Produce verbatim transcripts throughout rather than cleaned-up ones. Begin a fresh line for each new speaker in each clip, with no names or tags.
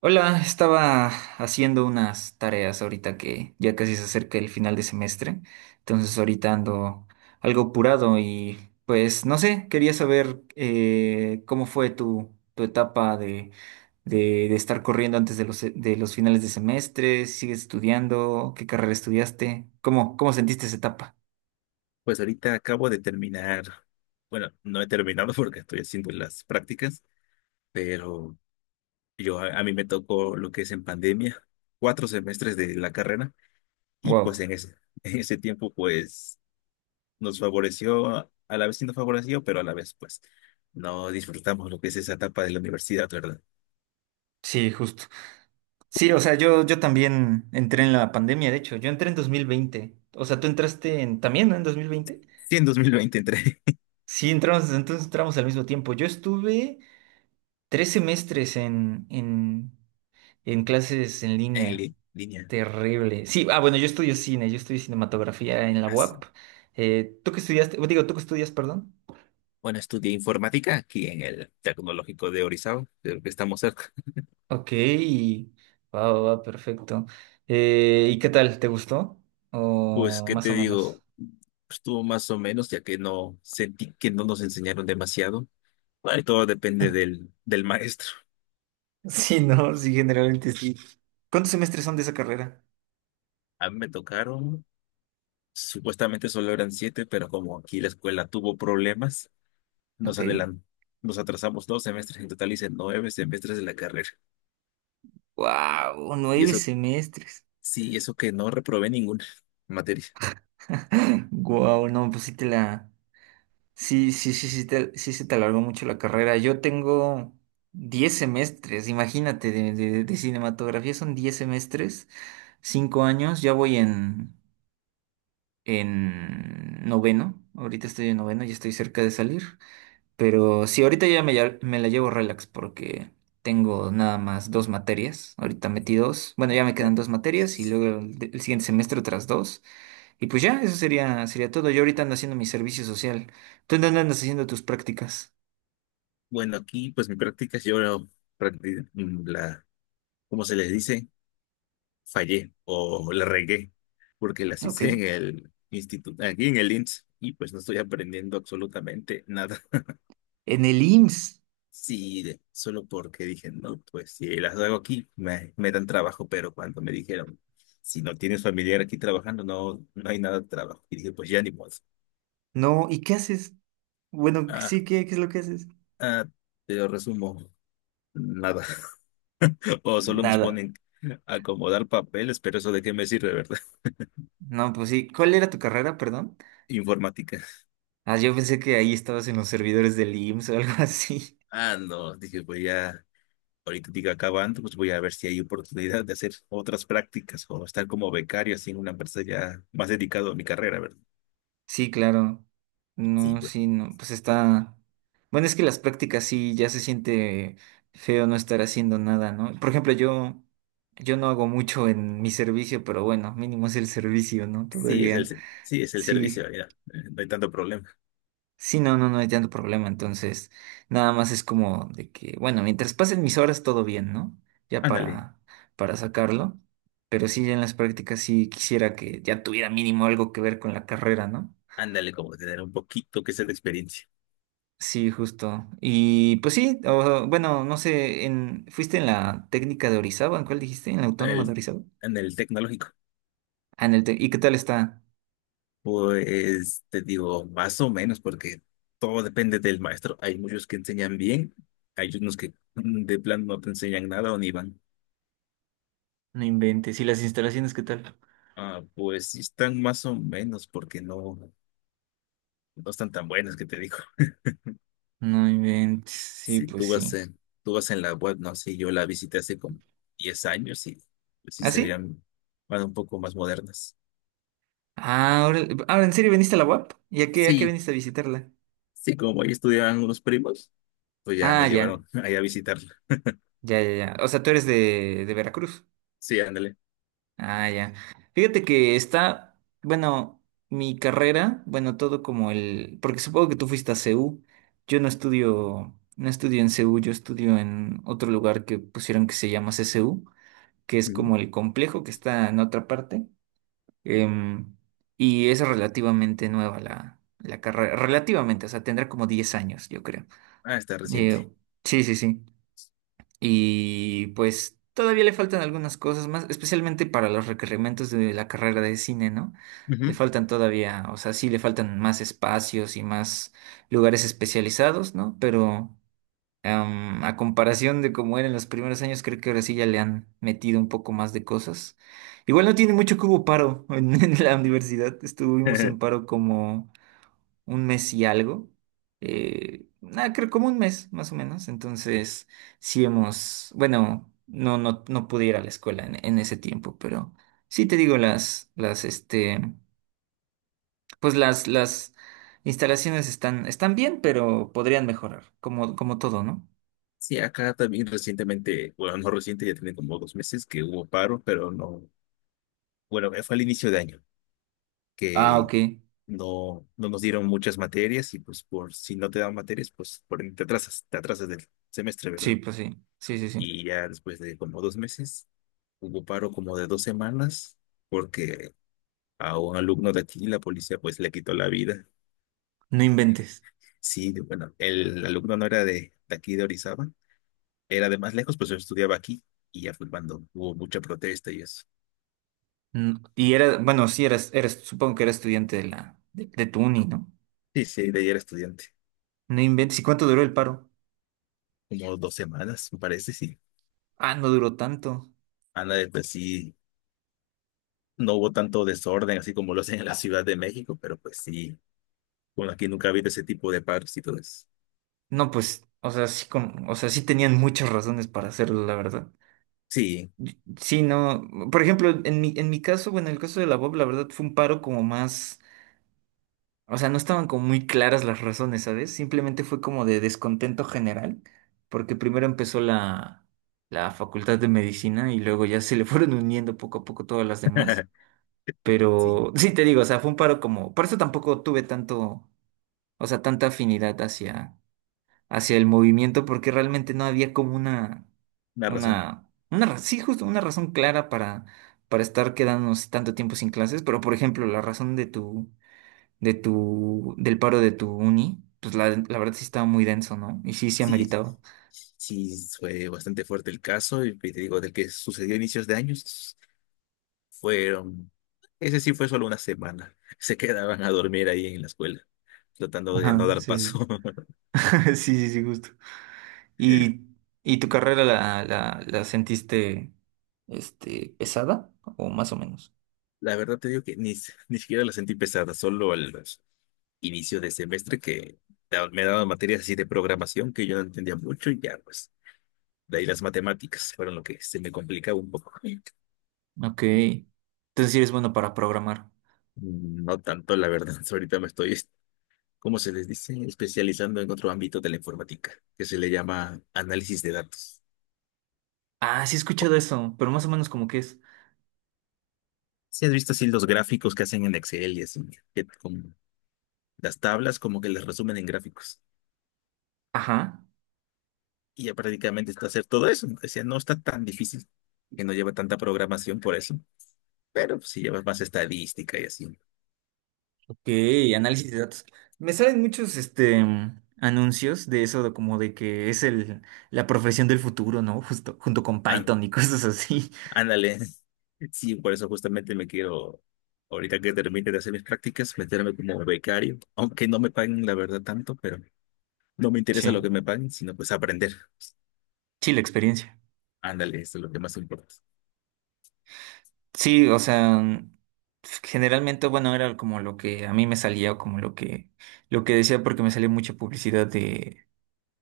Hola, estaba haciendo unas tareas ahorita que ya casi se acerca el final de semestre, entonces ahorita ando algo apurado y pues no sé, quería saber eh, cómo fue tu, tu etapa de, de, de estar corriendo antes de los, de los finales de semestre, si sigues estudiando, qué carrera estudiaste, cómo, cómo sentiste esa etapa.
Pues ahorita acabo de terminar, bueno, no he terminado porque estoy haciendo las prácticas, pero yo a, a mí me tocó lo que es en pandemia, cuatro semestres de la carrera y pues
Wow,
en ese, en ese tiempo pues nos favoreció, a la vez sí nos favoreció, pero a la vez pues no disfrutamos lo que es esa etapa de la universidad, ¿verdad?
sí, justo. Sí, o sea, yo, yo también entré en la pandemia, de hecho, yo entré en dos mil veinte, o sea, ¿tú entraste en, también, ¿no? en dos mil veinte?
Sí, en dos mil veinte entré
Sí, entramos, entonces entramos al mismo tiempo. Yo estuve tres semestres en, en, en clases en
en
línea.
li- línea.
Terrible. Sí, ah, bueno, yo estudio cine, yo estudio cinematografía en la
Así.
U A P. Eh, ¿tú qué estudiaste? Bueno, digo, ¿tú qué estudias, perdón?
Bueno, estudié informática aquí en el Tecnológico de Orizaba, creo que estamos cerca.
Ok, va, va, va, perfecto. Eh, ¿y qué tal? ¿Te gustó?
Pues,
O
¿qué
más
te
o menos.
digo? Pues, estuvo más o menos, ya que no sentí que no nos enseñaron demasiado. Ahí todo depende del, del maestro.
Sí, no, sí, generalmente sí. ¿Cuántos semestres son de esa carrera?
A mí me tocaron, supuestamente solo eran siete, pero como aquí la escuela tuvo problemas, nos
Ok.
adelan- nos atrasamos dos semestres, en total hice nueve semestres de la carrera.
Wow,
Y
nueve
eso,
semestres.
sí, eso que no reprobé ninguna materia.
Wow, no, pues sí te la, sí, sí, sí, sí, te- sí se te alargó mucho la carrera. Yo tengo diez semestres, imagínate, de, de- de cinematografía son diez semestres, cinco años, ya voy en, en noveno, ahorita estoy en noveno, ya estoy cerca de salir, pero sí, ahorita ya me, ya- me la llevo relax porque tengo nada más dos materias, ahorita metí dos, bueno, ya me quedan dos materias y luego el, el siguiente semestre otras dos. Y pues ya, eso sería, sería todo. Yo ahorita ando haciendo mi servicio social. ¿Tú en dónde andas haciendo tus prácticas?
Bueno, aquí pues mi práctica, yo practi- mm, la, ¿cómo se les dice? Fallé o la regué porque las
Ok.
hice en el instituto, aquí en el I N doble S y pues no estoy aprendiendo absolutamente nada.
En el I M S S.
Sí, de- solo porque dije, no, pues si las hago aquí me, me dan trabajo, pero cuando me dijeron, si no tienes familiar aquí trabajando, no, no hay nada de trabajo. Y dije, pues ya ni modo.
No, ¿y qué haces? Bueno,
Ah,
sí, ¿qué, qué es lo que haces?
ah, pero resumo, nada. O solo nos
Nada.
ponen a acomodar papeles, pero eso de qué me sirve, ¿verdad?
No, pues sí. ¿Cuál era tu carrera, perdón?
Informática.
Ah, yo pensé que ahí estabas en los servidores del I M S S o algo así.
Ah, no, dije, pues ya. Ahorita diga acabando, pues voy a ver si hay oportunidad de hacer otras prácticas o estar como becario así en una empresa ya más dedicado a mi carrera, ¿verdad?
Sí, claro.
Sí,
No,
pues,
sí, no. Pues está. Bueno, es que las prácticas sí ya se siente feo no estar haciendo nada, ¿no? Por ejemplo, yo, yo no hago mucho en mi servicio, pero bueno, mínimo es el servicio, ¿no?
sí es el,
Todavía.
se- sí es el
Sí.
servicio, mira, eh, no hay tanto problema.
Sí, no, no, no hay tanto problema. Entonces, nada más es como de que, bueno, mientras pasen mis horas, todo bien, ¿no? Ya
Ándale,
para, para sacarlo. Pero sí, ya en las prácticas sí quisiera que ya tuviera mínimo algo que ver con la carrera, ¿no?
ándale, como tener un poquito que sea de experiencia
Sí, justo. Y pues sí, o- bueno, no sé, en, ¿fuiste en la técnica de Orizaba? ¿En cuál dijiste? ¿En la
en
autónoma de
el,
Orizaba?
en el tecnológico.
Ah, en el te- ¿Y qué tal está?
Pues te digo, más o menos, porque todo depende del maestro. Hay muchos que enseñan bien, hay unos que mm, de plano no te enseñan nada o ni van.
No inventes. ¿Y las instalaciones qué tal?
Ah, pues sí están más o menos, porque no. No están tan buenas que te digo.
No inventes. Sí,
Si tú
pues
vas
sí.
en, tú vas en la web, no sé, yo la visité hace como diez años y pues sí
¿Ah,
se
sí?
veían bueno un poco más modernas.
Ah, ahora, ahora, ¿en serio veniste a la U A P? ¿Y a qué, a qué
Sí,
viniste a visitarla?
sí, como ahí estudiaban unos primos, pues ya
Ah,
me
ya,
llevaron ahí a visitarla.
ya, ya, ya. O sea, tú eres de, de Veracruz.
Sí, ándale.
Ah, ya. Fíjate que está, bueno, mi carrera, bueno, todo como el, porque supongo que tú fuiste a C U. Yo no estudio, no estudio en C U, yo estudio en otro lugar que pusieron que se llama C C U, que es
Ujú.
como el complejo que está en otra parte. Em, y es relativamente nueva la, la carrera, relativamente, o sea, tendrá como diez años, yo creo.
Ah, está reciente.
Eh, sí, sí, sí. Y pues todavía le faltan algunas cosas más, especialmente para los requerimientos de la carrera de cine, ¿no? Le
Ujú.
faltan todavía, o sea, sí le faltan más espacios y más lugares especializados, ¿no? Pero em, a comparación de cómo era en los primeros años, creo que ahora sí ya le han metido un poco más de cosas. Igual no tiene mucho que hubo paro en, en la universidad, estuvimos en paro como un mes y algo. Eh, nada, creo como un mes más o menos. Entonces, sí hemos, bueno, no, no, no pude ir a la escuela en, en ese tiempo, pero sí te digo, las, las, este, pues las, las instalaciones están, están bien, pero podrían mejorar, como, como todo, ¿no?
Sí, acá también recientemente, bueno, no reciente, ya tiene como dos meses que hubo paro, pero no, bueno, fue al inicio de año,
Ah,
que
ok.
no, no nos dieron muchas materias y pues por si no te dan materias, pues por, te atrasas, te atrasas del semestre,
Sí,
¿verdad?
pues sí, sí, sí, sí.
Y ya después de como dos meses, hubo paro como de dos semanas porque a un alumno de aquí la policía pues le quitó la vida.
No inventes.
Sí, de- bueno, el alumno no era de, de aquí de Orizaba, era de más lejos, pues yo estudiaba aquí y ya fue cuando hubo mucha protesta y eso.
Mm, Y era, bueno, sí, eras, eras, supongo que era estudiante de la, de, de tu uni, ¿no?
Sí, sí, de ahí era estudiante,
No inventes. ¿Y cuánto duró el paro?
como dos semanas, me parece, sí.
Ah, no duró tanto.
Ana, pues sí. No hubo tanto desorden así como lo hacen en la Ciudad de México, pero pues sí, bueno, aquí nunca ha habido ese tipo de paros y todo eso.
No, pues, o sea, sí, con- o sea, sí tenían muchas razones para hacerlo, la verdad.
Sí,
Y- sí, no, por ejemplo, en mi, en mi caso, bueno, en el caso de la Bob, la verdad fue un paro como más, o sea, no estaban como muy claras las razones, ¿sabes? Simplemente fue como de descontento general, porque primero empezó la, la Facultad de Medicina y luego ya se le fueron uniendo poco a poco todas las demás.
sí,
Pero sí te digo, o sea, fue un paro como, por eso tampoco tuve tanto, o sea, tanta afinidad hacia hacia el movimiento porque realmente no había como una,
una razón.
una, una, ra- sí, justo una razón clara para, para estar quedándonos tanto tiempo sin clases, pero por ejemplo, la razón de tu, de tu, del paro de tu uni, pues la, la verdad sí estaba muy denso, ¿no? Y sí, sí
Sí,
ameritaba.
sí, fue bastante fuerte el caso y te digo, del que sucedió a inicios de años, fueron, ese sí fue solo una semana. Se quedaban a dormir ahí en la escuela, tratando de no
Ajá,
dar
sí, sí.
paso.
Sí, sí, sí, justo. ¿Y, y tu carrera la, la, la sentiste, este, pesada o más o menos?
La verdad te digo que ni, s- ni siquiera la sentí pesada, solo al inicio de semestre que da- me daban materias así de programación que yo no entendía mucho y ya pues de ahí las matemáticas fueron lo que se me complicaba un poco.
Ok. Entonces sí eres bueno para programar.
Mm, no tanto, la verdad, ahorita me estoy, ¿como se les dice? Especializando en otro ámbito de la informática, que se le llama análisis de datos.
Ah, sí he escuchado eso, pero más o menos como que es.
Si has visto así los gráficos que hacen en Excel y así, que con las tablas como que les resumen en gráficos.
Ajá,
Y ya prácticamente está hacer todo eso. Decía, no está tan difícil, que no lleva tanta programación por eso, pero pues, sí lleva más estadística y así.
ok, análisis de datos. Me salen muchos este mm, anuncios de eso, de como de que es el la profesión del futuro, ¿no? Justo junto con
Ah,
Python y cosas así.
ándale. Sí, por eso justamente me quiero, ahorita que termine de hacer mis prácticas, meterme como becario, aunque no me paguen la verdad tanto, pero no me interesa lo
Sí,
que me paguen, sino pues aprender.
sí, la experiencia.
Ándale, eso es lo que más importa.
Sí, o sea, mm, generalmente, bueno, era como lo que a mí me salía o como lo que lo que decía porque me salía mucha publicidad de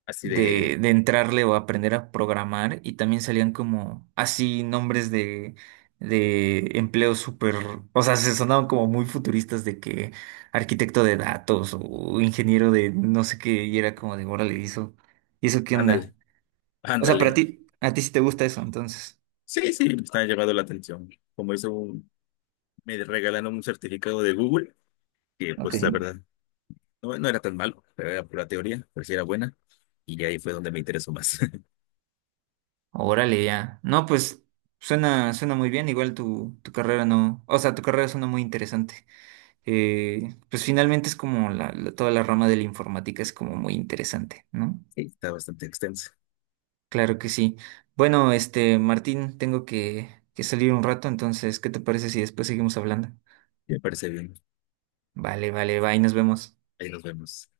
Así de,
de, de entrarle o aprender a programar y también salían como así nombres de, de empleos súper, o sea, se sonaban como muy futuristas de que arquitecto de datos o ingeniero de no sé qué y era como de, órale, ¿y eso, ¿y eso qué onda?
ándale,
O sea, para
ándale.
ti, a ti sí te gusta eso, entonces.
Sí, sí, me está llamando la atención. Como hizo un, me regalaron un certificado de Google, que
Ok.
pues la verdad no, no era tan malo, pero era pura teoría, pero sí era buena. Y ahí fue donde me interesó más.
Órale, ya. No, pues suena, suena muy bien, igual tu, tu carrera no, o sea, tu carrera suena muy interesante. Eh, pues finalmente es como la, la- toda la rama de la informática es como muy interesante, ¿no?
Sí, está bastante extenso.
Claro que sí. Bueno, este, Martín, tengo que, que salir un rato, entonces, ¿qué te parece si después seguimos hablando?
Me parece bien.
Vale, vale, bye, nos vemos.
Ahí nos vemos.